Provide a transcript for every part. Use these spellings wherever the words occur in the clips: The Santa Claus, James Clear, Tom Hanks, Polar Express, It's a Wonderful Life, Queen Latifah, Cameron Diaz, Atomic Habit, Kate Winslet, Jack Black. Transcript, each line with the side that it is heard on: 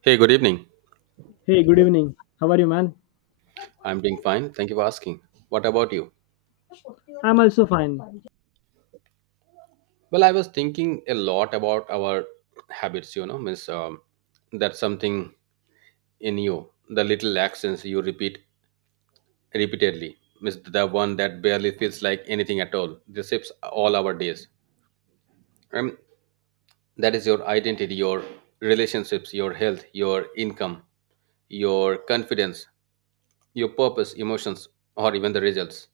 right: Hey, good evening.
left: Hey, good evening. How are you, man?
right: I'm doing fine. Thank you for asking. What about you?
left: I'm also fine.
right: Well, I was thinking a lot about our habits, miss that's something in you, the little accents you repeat repeatedly, miss the one that barely feels like anything at all. This shapes all our days. And that is your identity, your relationships, your health, your income, your confidence, your purpose, emotions, or even the results.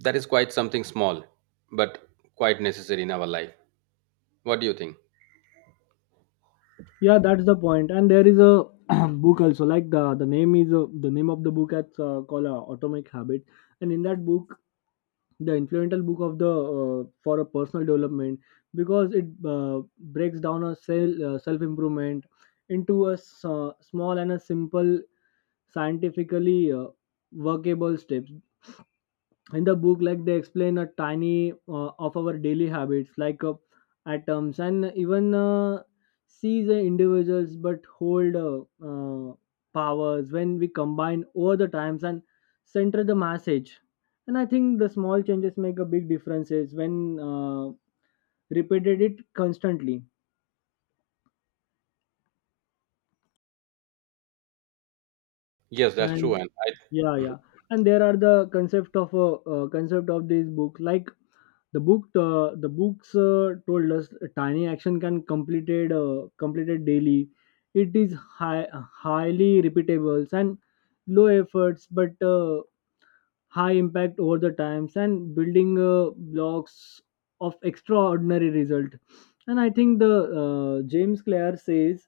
right: That is quite something small, but quite necessary in our life. What do you think?
left: Yeah, that's the point. And there is a book also. Like the name is the name of the book that's called Atomic Habit. And in that book, the influential book of the for a personal development because it uh, breaks down a self improvement into a small and a simple scientifically workable steps in the book like they explain a tiny of our daily habits like atoms and even see the individuals but hold uh, powers when we combine over the times and center the message. And I think the small changes make a big differences when repeated it constantly.
right: Yes, that's true.
left: And
right: And I,
left: yeah
right: mm-hmm.
left: yeah and there are the concept of these books like the books told us a tiny action can completed daily. It is highly repeatable and low efforts but high impact over the times and building blocks of extraordinary result. And I think the James Clear says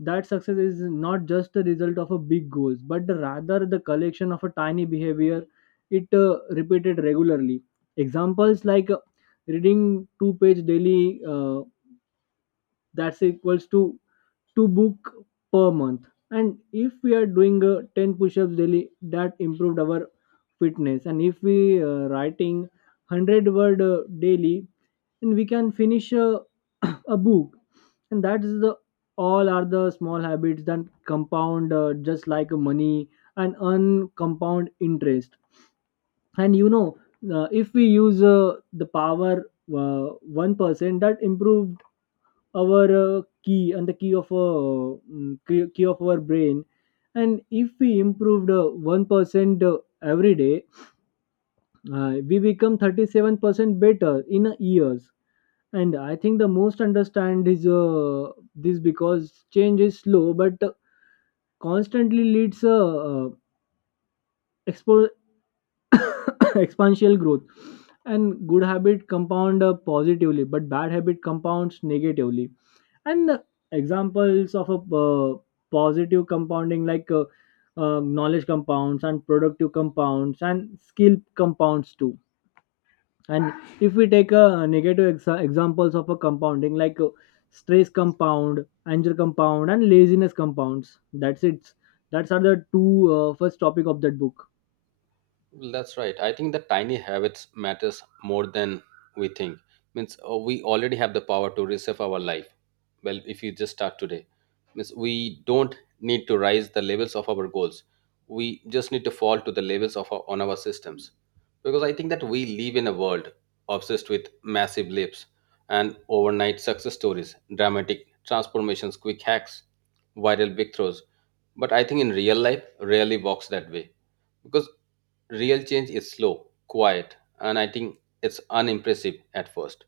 left: that success is not just the result of a big goals but rather the collection of a tiny behavior. It repeated regularly. Examples like reading two-page daily, that's equals to book per month. And if we are doing 10 push-ups daily, that improved our fitness. And if we writing 100 word daily, and we can finish a book. And that is the all are the small habits that compound just like money and earn compound interest. And if we use the power 1% that improve our key and the key of key of our brain. And if we improved 1% every day, we become 37% better in a years. And I think the most understand is this because change is slow but constantly leads expo- exponential growth. And good habit compound positively but bad habit compounds negatively. And examples of a positive compounding like knowledge compounds and productive compounds and skill compounds too. And if we take a negative examples of a compounding like stress compound, anger compound, and laziness compounds. That's it. That's are the two first topic of that book.
right: Well, that's right. I think the tiny habits matters more than we think. Means we already have the power to reshape our life. Well, if you just start today, means we don't need to rise the levels of our goals. We just need to fall to the levels of our, on our systems, because I think that we live in a world obsessed with massive leaps and overnight success stories, dramatic transformations, quick hacks, viral breakthroughs. But I think in real life, rarely works that way because real change is slow, quiet, and I think it's unimpressive at first.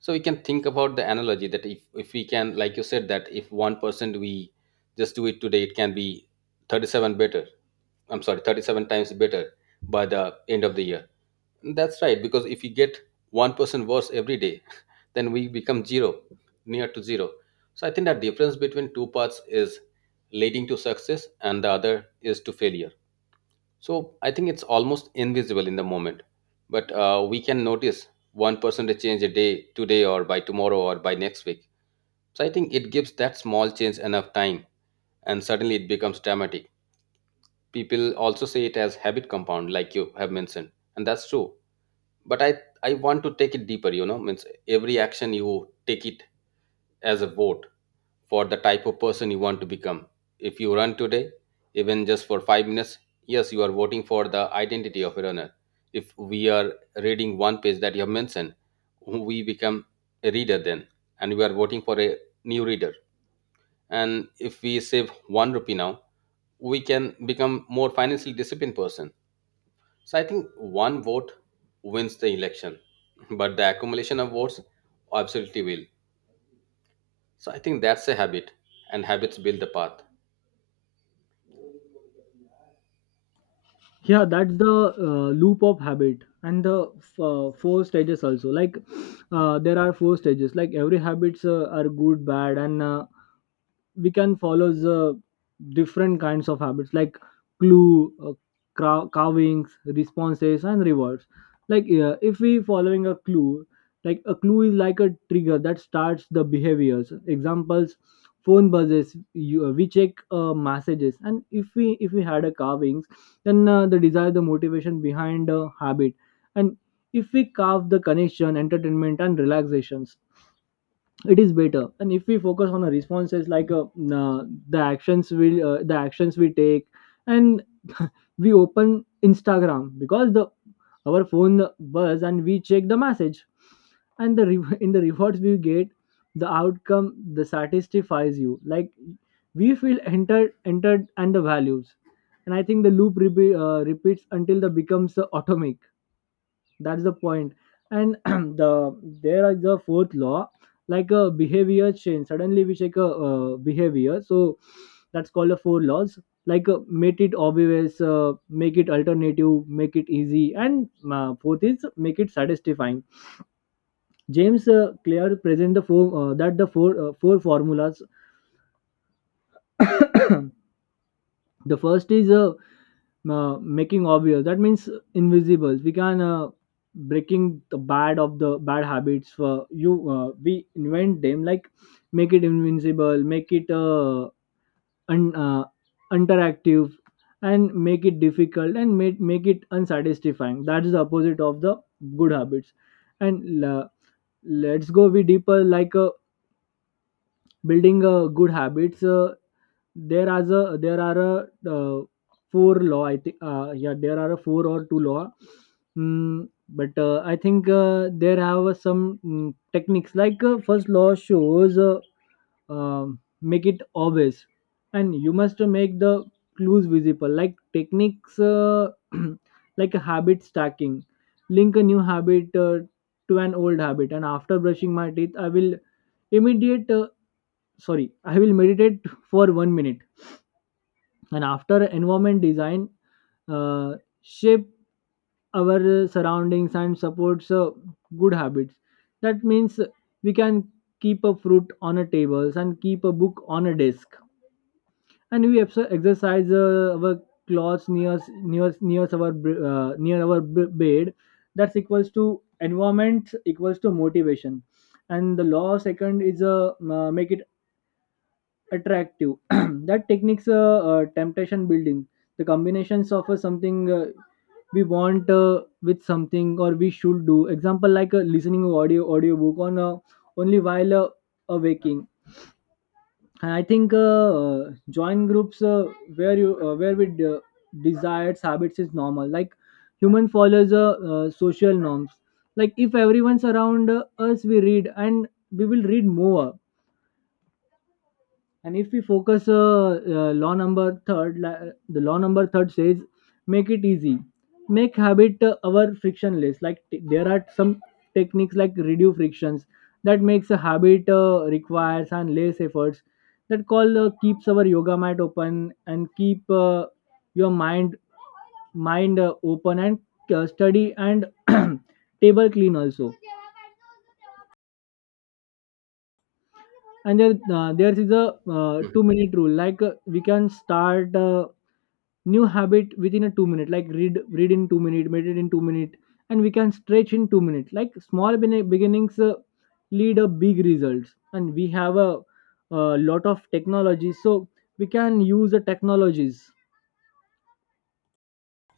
right: So we can think about the analogy that if we can, like you said, that if 1% we just do it today, it can be 37 better. I'm sorry, 37 times better by the end of the year. That's right, because if we get 1% worse every day, then we become zero, near to zero. So I think that difference between two paths is leading to success and the other is to failure. So I think it's almost invisible in the moment, but we can notice 1% change a day today or by tomorrow or by next week. So I think it gives that small change enough time, and suddenly it becomes dramatic. People also say it as habit compound, like you have mentioned, and that's true. But I want to take it deeper. You know, means every action you take it as a vote for the type of person you want to become. If you run today, even just for 5 minutes, yes, you are voting for the identity of a runner. If we are reading one page that you have mentioned, we become a reader then, and we are voting for a new reader. And if we save one rupee now, we can become more financially disciplined person. So I think one vote wins the election, but the accumulation of votes absolutely will. So I think that's a habit, and habits build the path.
left: Yeah, that's the loop of habit and the four stages also. Like there are four stages like every habits are good bad and we can follow the different kinds of habits like clue carvings, responses and rewards. Like if we following a clue, like a clue is like a trigger that starts the behaviors. Examples: phone buzzes you, we check messages. And if we had a carvings, then the desire the motivation behind a habit. And if we carve the connection entertainment and relaxations, it is better. And if we focus on the responses like uh, the actions we take, and we open Instagram because the our phone buzz and we check the message. And in the rewards we get the outcome the satisfies you. Like we feel entered and the values. And I think the loop repeats until the becomes atomic. That's the point. And the there is the fourth law, like a behavior change suddenly we check a behavior, so that's called the four laws. Like make it obvious, make it alternative, make it easy, and fourth is make it satisfying. James Clear present the four four formulas. The first is making obvious, that means invisible. We can breaking the bad of the bad habits for you, we invent them. Like make it invincible, make it un, uh, interactive, and make it difficult, and make it unsatisfying. That is the opposite of the good habits. And la let's go with deeper. Like building good habits, there as a there are a four law. I think yeah, there are a four or two law, but I think there have some techniques. Like first law shows make it obvious, and you must make the clues visible. Like techniques like habit stacking, link a new habit to an old habit. And after brushing my teeth I will immediate sorry I will meditate for 1 minute. And after environment design, uh, shape our surroundings and supports good habits. That means we can keep a fruit on a tables and keep a book on a desk. And we exercise our clothes near our bed. That's equals to environment equals to motivation. And the law second is a make it attractive. That techniques, temptation building, the combinations of something we want with something or we should do. Example like listening to audiobook on only while awaking. And I think join groups where we desires habits is normal. Like human follows social norms. Like if everyone's around us, we read and we will read more. And if we focus, law number third, la- the law number third says, make it easy, make habit our frictionless. Like there are some techniques like reduce frictions that makes a habit requires and less efforts. That call keeps our yoga mat open and keep your mind open, and study and table clean also. And there is a
right: Mhm.
left: 2 minute rule. Like we can start a new habit within a 2 minute, like read in 2 minute, meditate in 2 minute, and we can stretch in 2 minutes. Like small beginnings lead a big results. And we have a lot of technology, so we can use the technologies.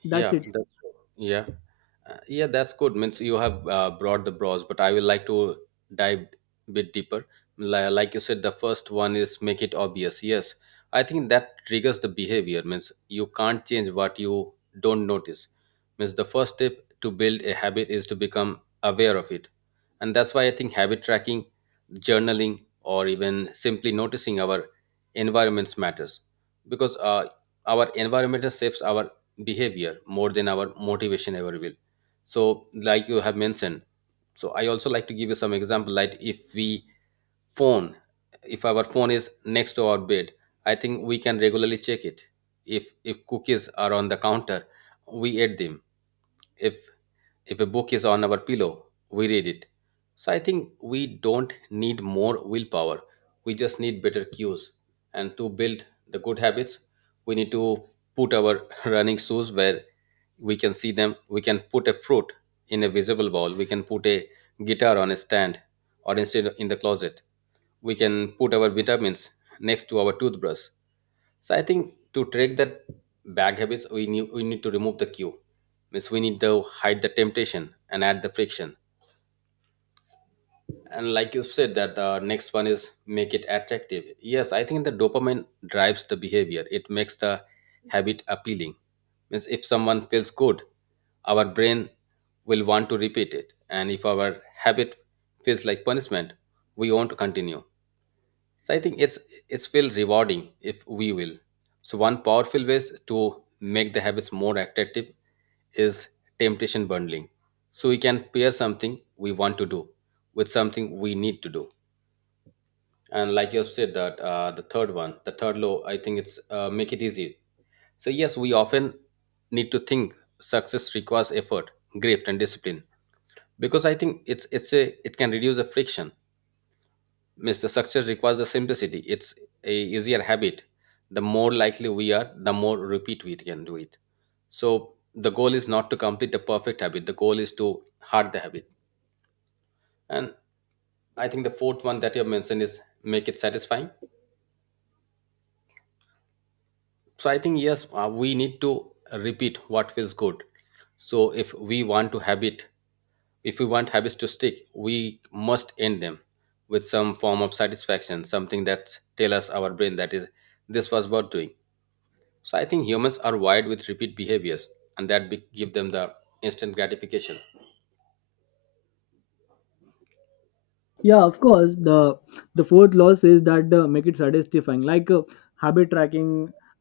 left: That's
right: Yeah,
left: it.
right: that's true. Yeah, yeah. That's good. Means you have brought the bros, but I will like to dive bit deeper. Like you said, the first one is make it obvious. Yes, I think that triggers the behavior. Means you can't change what you don't notice. Means the first step to build a habit is to become aware of it, and that's why I think habit tracking, journaling, or even simply noticing our environments matters because our environment shapes our behavior more than our motivation ever will. So like you have mentioned, so I also like to give you some example. Like if we phone, if our phone is next to our bed, I think we can regularly check it. If cookies are on the counter, we eat them. if if a book is on our pillow, we read it. So I think we don't need more willpower, we just need better cues. And to build the good habits, we need to put our running shoes where we can see them. We can put a fruit in a visible bowl, we can put a guitar on a stand or instead in the closet. We can put our vitamins next to our toothbrush. So I think to track that bad habits, we need to remove the cue, means we need to hide the temptation and add the friction. And like you said that the next one is make it attractive. Yes, I think the dopamine drives the behavior, it makes the habit appealing. Means if someone feels good, our brain will want to repeat it. And if our habit feels like punishment, we want to continue. So I think it's feel rewarding if we will. So one powerful ways to make the habits more attractive is temptation bundling. So we can pair something we want to do with something we need to do. And like you have said that the third one, the third law, I think it's make it easy. So yes, we often need to think success requires effort, grit, and discipline because I think it can reduce the friction, means the success requires the simplicity. It's a easier habit, the more likely we are, the more repeat we can do it. So the goal is not to complete the perfect habit, the goal is to hard the habit. And I think the fourth one that you have mentioned is make it satisfying. So I think yes, we need to repeat what feels good. So if we want to habit, if we want habits to stick, we must end them with some form of satisfaction, something that tell us our brain that is this was worth doing. So I think humans are wired with repeat behaviors, and that give them the instant gratification.
left: Yeah, of course. The fourth law says that make it satisfying. Like habit tracking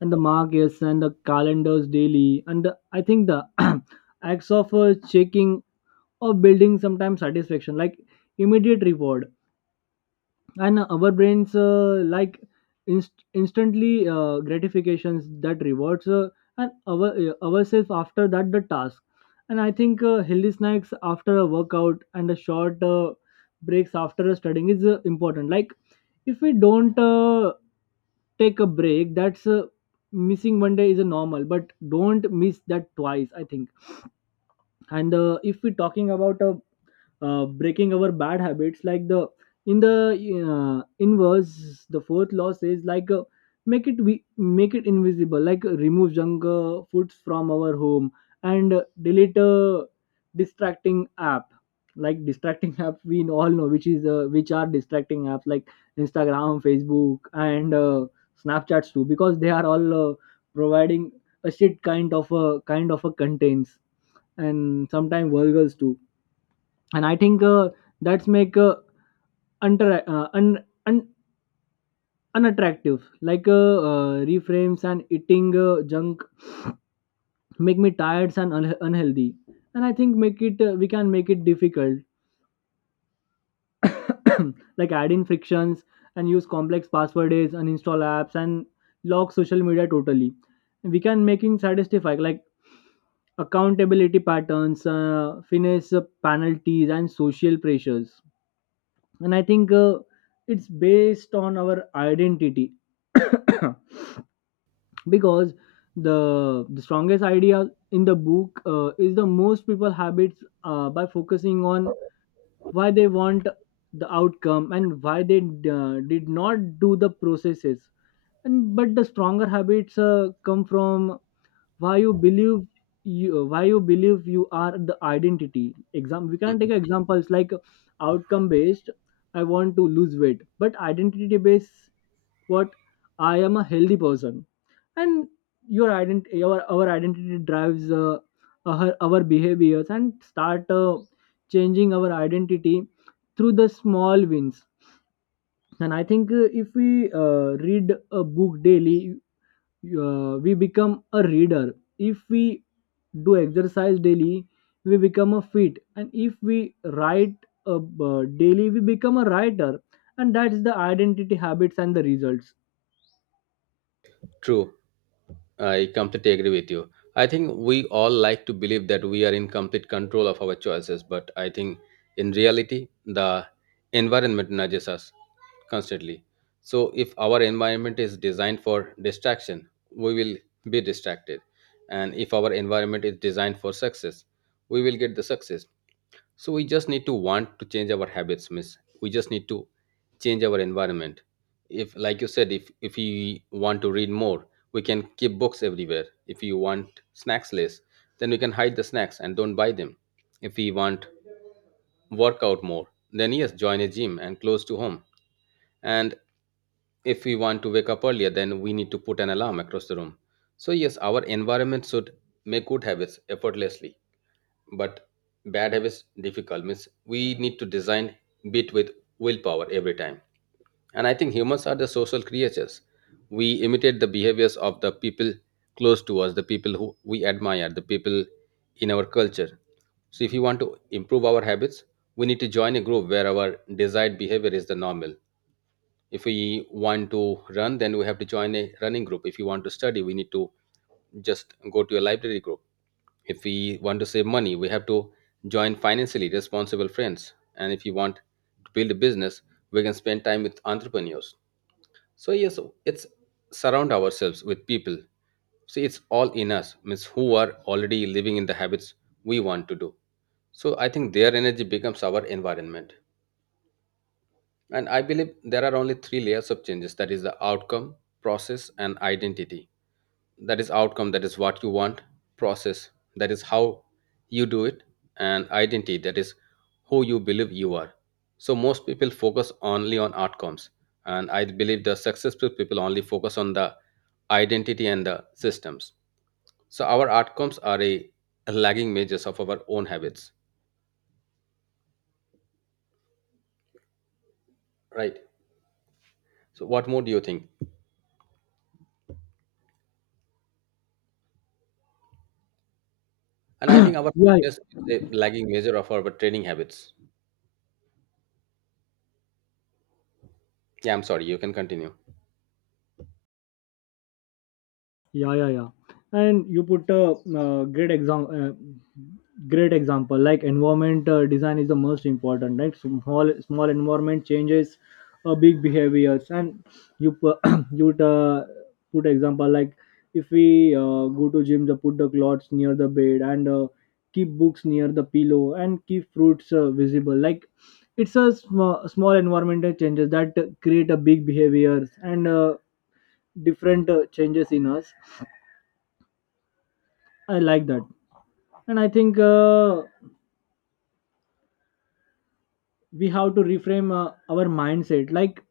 left: and the markets and the calendars daily and the, I think the acts of checking or building sometimes satisfaction like immediate reward. And our brains like instantly gratifications that rewards and our ourselves after that the task. And I think healthy snacks after a workout and a short breaks after a studying is important. Like if we don't take a break, that's missing one day is a normal, but don't miss that twice, I think. And if we're talking about breaking our bad habits, like the in the inverse the fourth law says, like make it we make it invisible, like remove junk foods from our home, and delete a distracting app. Like distracting app we all know which is which are distracting apps, like Instagram, Facebook, and Snapchats too, because they are all providing a shit kind of a contents and sometimes vulgars too. And I think that's make untra- uh, un- un- unattractive like reframes and eating junk make me tired and unhealthy. And I think make it we can make it difficult like adding frictions and use complex passwords and install apps and lock social media totally. We can making satisfy like accountability patterns, finesse penalties and social pressures. And I think it's based on our identity. Because the strongest idea in the book is the most people habits by focusing on why they want the outcome and why they did not do the processes. And but the stronger habits come from why you believe you why you believe you are the identity. Exam, we can
right: Mhm.
left: take examples like outcome based, I want to lose weight, but identity based, what, I am a healthy person. And your identity our identity drives our behaviors and start changing our identity through the small wins. And I think if we read a book daily, we become a reader. If we do exercise daily, we become a fit. And if we write daily, we become a writer. And that's the identity habits and the results.
right: True, I completely agree with you. I think we all like to believe that we are in complete control of our choices, but I think in reality, the environment nudges us constantly. So if our environment is designed for distraction, we will be distracted, and if our environment is designed for success, we will get the success. So we just need to want to change our habits, miss. We just need to change our environment. If, Like you said, if we want to read more, we can keep books everywhere. If you want snacks less, then we can hide the snacks and don't buy them. If we want workout more, then yes, join a gym and close to home. And if we want to wake up earlier, then we need to put an alarm across the room. So yes, our environment should make good habits effortlessly but bad habits difficult, means we need to design bit with willpower every time. And I think humans are the social creatures, we imitate the behaviors of the people close to us, the people who we admire, the people in our culture. So if you want to improve our habits, we need to join a group where our desired behavior is the normal. If we want to run, then we have to join a running group. If you want to study, we need to just go to a library group. If we want to save money, we have to join financially responsible friends. And if you want to build a business, we can spend time with entrepreneurs. So yes, so it's surround ourselves with people. See, it's all in us, means who are already living in the habits we want to do. So I think their energy becomes our environment. And I believe there are only three layers of changes, that is the outcome, process, and identity. That is outcome, that is what you want. Process, that is how you do it. And identity, that is who you believe you are. So most people focus only on outcomes, and I believe the successful people only focus on the identity and the systems. So our outcomes are a lagging measures of our own habits, right? So what more do you think? And I think our
left: yeah
right: fitness is a lagging measure of our training habits. Yeah, I'm sorry, you can continue.
left: yeah yeah yeah and you put a uh, great example uh, great example, like environment design is the most important, right? Small environment changes big behaviors. And you pu- you would, put example like if we go to gym the put the clothes near the bed and keep books near the pillow and keep fruits visible like it's a small environmental changes that create a big behaviors and different changes in us. I like that. And I think we have to reframe our mindset. Like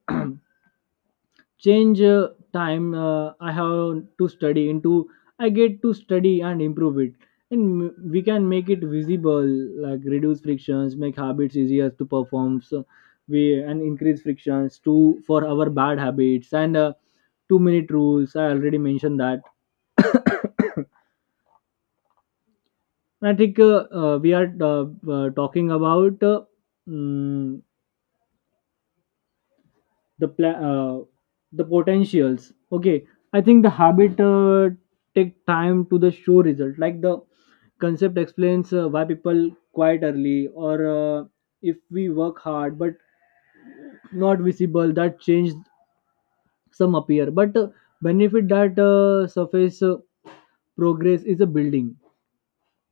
left: change time I have to study into I get to study and improve it. We can make it visible, like reduce frictions, make habits easier to perform. So we and increase frictions to for our bad habits and 2 minute rules. I already mentioned that. And I think we are talking about mm, the the potentials. Okay, I think the habit take time to the show result like the concept explains why people quite early or if we work hard but not visible that change some appear but benefit that surface progress is a building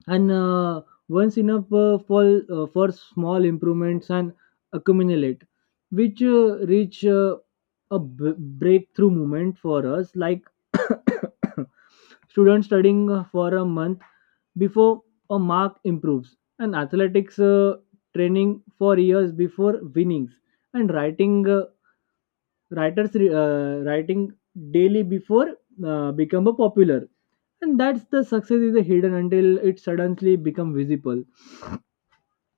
left: and once enough for small improvements and accumulate which reach a breakthrough moment for us like students studying for a month before a mark improves and athletics training for years before winnings and writing writers writing daily before become a popular. And that's the success is a hidden until it suddenly become visible.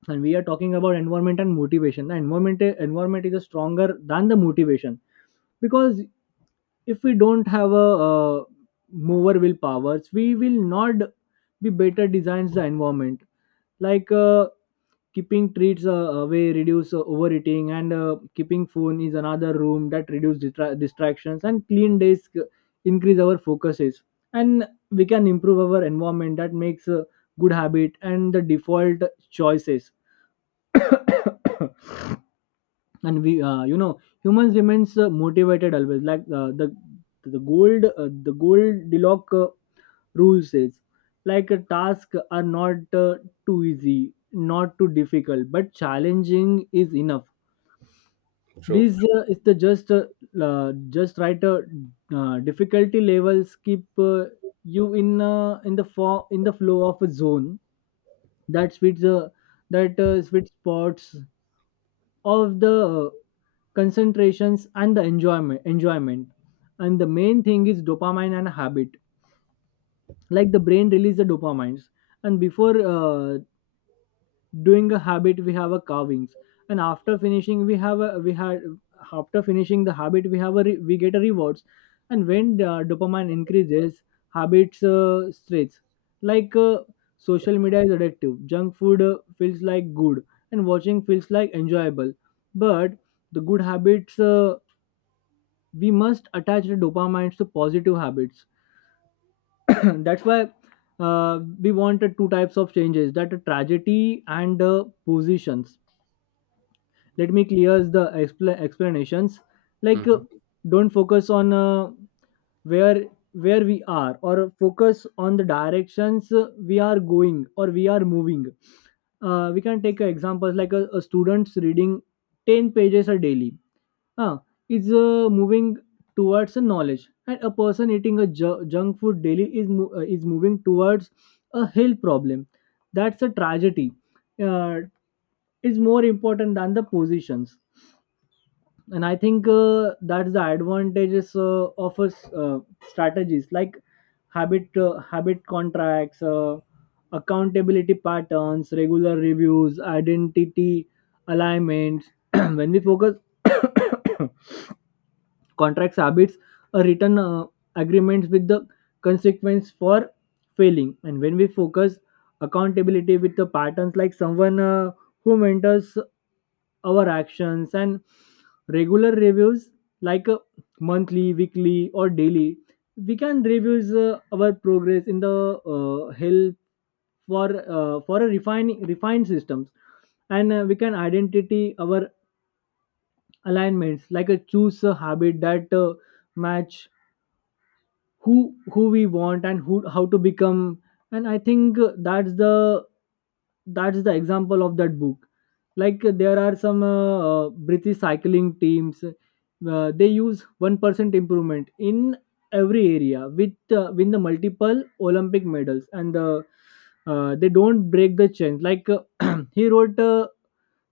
left: And we are talking about environment and motivation. The environment is stronger than the motivation because if we don't have a mover will powers, we will not be better designs the environment. Like keeping treats away reduce overeating and keeping phone is another room that reduce distractions and clean desk increase our focuses. And we can improve our environment that makes a good habit and the default choices. And we uh, humans remains motivated always like the the gold diloc rule says like a task are not too easy, not too difficult, but challenging is enough.
right: True.
left: This is the just right difficulty levels keep you in the in the flow of a zone. That sweet that sweet spots of the concentrations and the enjoyment. And the main thing is dopamine and habit, like the brain release the dopamines. And before doing a habit, we have a carvings. And after finishing we have a we had after finishing the habit we get a rewards. And when the dopamine increases, habits straits. Like social media is addictive, junk food feels like good and watching feels like enjoyable. But the good habits, we must attach the dopamines to positive habits. That's why we wanted two types of changes that a tragedy and positions. Let me clear the explanations. Like
right: Mhm.
left: don't focus on where where we are, or focus on the directions we are going or we are moving. We can take examples like a student's reading 10 pages a daily, uh, is moving towards a knowledge. And a person eating a junk food daily is is moving towards a health problem. That's a tragedy, uh, is more important than the positions. And I think that's the advantages of us strategies like habit contracts, accountability patterns, regular reviews, identity alignments. When we focus, contracts habits, a written agreements with the consequence for failing. And when we focus accountability with the patterns, like someone who mentors our actions, and regular reviews like monthly, weekly, or daily, we can review our progress in the help for a refining refined systems. And we can identity our alignments, like a choose a habit that match who we want and who how to become. And I think that's the example of that book. Like there are some british cycling teams, they use 1% improvement in every area with win the multiple Olympic medals. And the they don't break the chain. Like he wrote uh,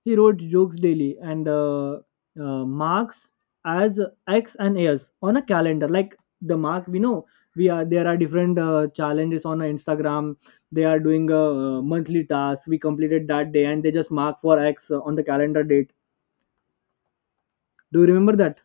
left: he wrote jokes daily and marks as X and S on a calendar. Like the mark, we know we are there are different challenges on Instagram. They are doing a monthly task. We completed that day, and they just mark for X on the calendar date. Do you remember that?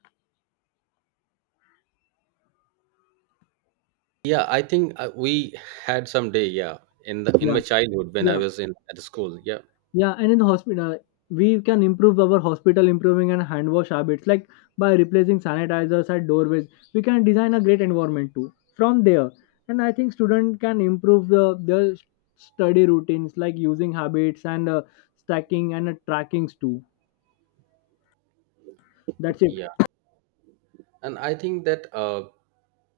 right: Yeah, I think we had some day. Yeah, in the in
left: Yeah,
right: my childhood when I
left: yeah.
right: was in at school. Yeah,
left: Yeah, and in the hospital, we can improve our hospital improving and hand wash habits like by replacing sanitizers at doorways. We can design a great environment too from there. And I think students can improve the their study routines, like using habits and stacking and trackings too. That's it.
right: yeah, and I think that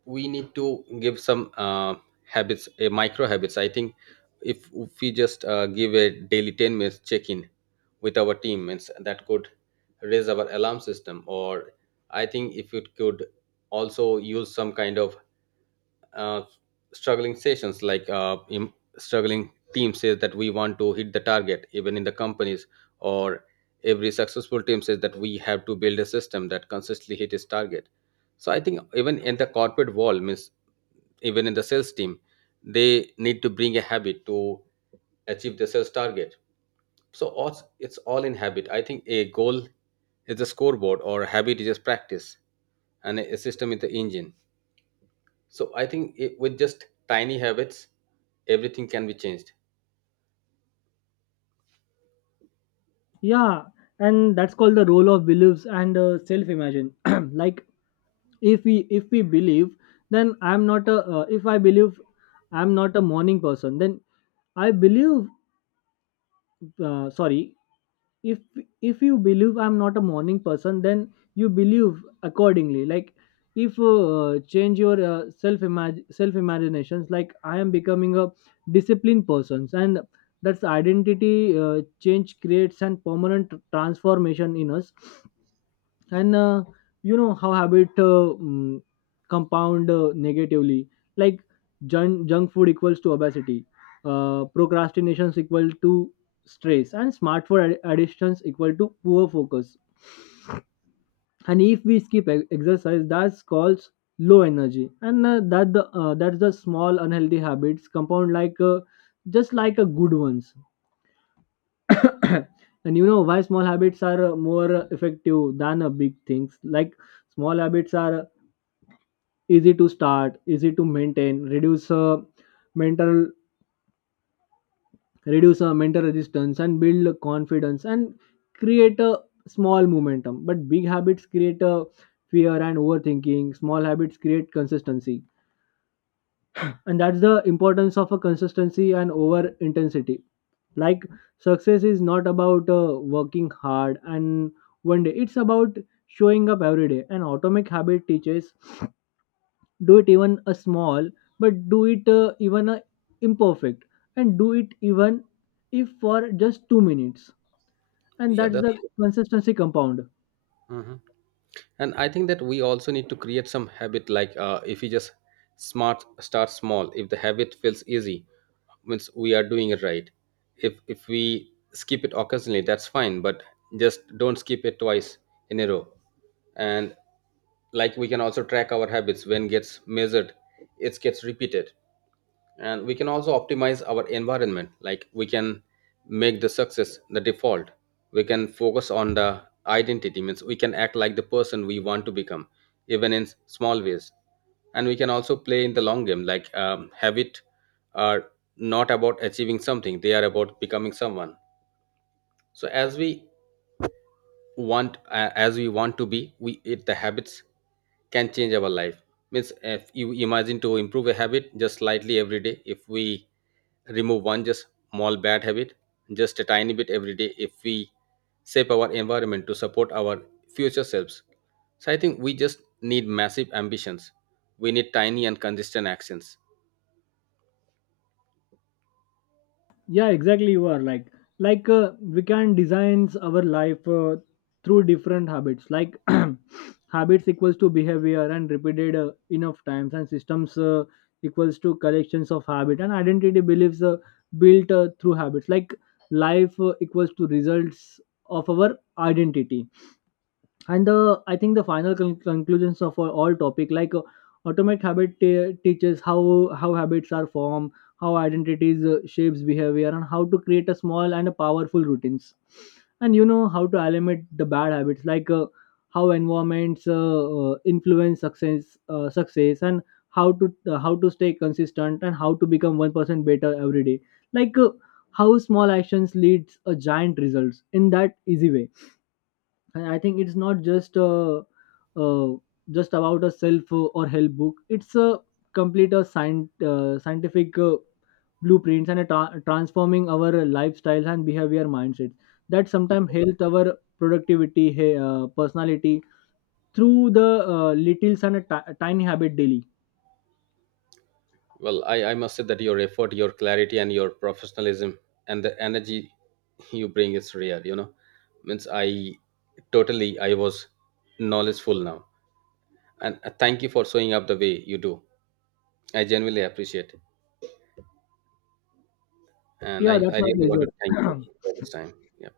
right: we need to give some habits, micro habits. I think if we just give a daily 10 minutes check in with our team, means that could raise our alarm system. Or I think if it could also use some kind of uh, struggling sessions like struggling team says that we want to hit the target even in the companies, or every successful team says that we have to build a system that consistently hit its target. So I think even in the corporate world, means even in the sales team, they need to bring a habit to achieve the sales target. So it's all in habit. I think a goal is a scoreboard or habit is just practice, and a system is the engine. So I think it, with just tiny habits, everything can be changed.
left: Yeah, and that's called the role of beliefs and self imagine. Like if we believe then I'm not a if I believe I'm not a morning person, then I believe, sorry, if if you believe I'm not a morning person then you believe accordingly. Like if change your self imaginations, like I am becoming a disciplined person, and that's identity change creates and permanent transformation in us. And you know how habit compound negatively. Like junk food equals to obesity, procrastination equal to stress, and smartphone addictions equal to poor focus. And if we skip exercise, that's called low energy. And that's the small unhealthy habits compound like just like a good ones. And you know why small habits are more effective than big things. Like small habits are easy to start, easy to maintain, mental reduce mental resistance, and build confidence, and create a small momentum. But big habits create a fear and overthinking. Small habits create consistency. And that's the importance of a consistency and over intensity. Like success is not about working hard and one day, it's about showing up every day. An atomic habit teaches do it even a small, but do it even a imperfect, and do it even if for just 2 minutes. And
right: Yeah,
left: that's
right: that's
left: the
right: true.
left: consistency compound.
right: Mhm. And I think that we also need to create some habit. Like if you just smart start small. If the habit feels easy, means we are doing it right. If we skip it occasionally, that's fine. But just don't skip it twice in a row. And like we can also track our habits, when gets measured, it gets repeated. And we can also optimize our environment, like we can make the success the default. We can focus on the identity, means we can act like the person we want to become, even in small ways. And we can also play in the long game, like habit are not about achieving something, they are about becoming someone. So as we want to be, we it the habits can change our life. Means if you imagine to improve a habit just slightly every day, if we remove one just small bad habit just a tiny bit every day, if we shape our environment to support our future selves, so I think we just need massive ambitions, we need tiny and consistent actions.
left: Yeah, exactly. You are like we can design our life through different habits. Like habits equals to behavior and repeated enough times, and systems equals to collections of habit, and identity beliefs built through habits. Like life equals to results of our identity. And the I think the final conclusions of our all topic. Like automate habit teaches how habits are formed, how identities shapes behavior, and how to create a small and a powerful routines. And you know how to eliminate the bad habits. Like how environments influence success, and how to stay consistent, and how to become 1% better every day. Like how small actions leads a giant results in that easy way. And I think it's not just uh, just about a self or help book. It's a complete scientific blueprints and a transforming our lifestyles and behavior mindsets that sometimes help our productivity, hey, personality through the little and a tiny habit daily.
right: Well, I must say that your effort, your clarity, and your professionalism and the energy you bring is rare, you know. Means I totally, I was knowledgeful now. And thank you for showing up the way you do. I genuinely appreciate it. And
left: Yeah,
right: I,
left: that's
right: I
left: my
right: really want to thank you
left: pleasure.
right: for this time. Yeah.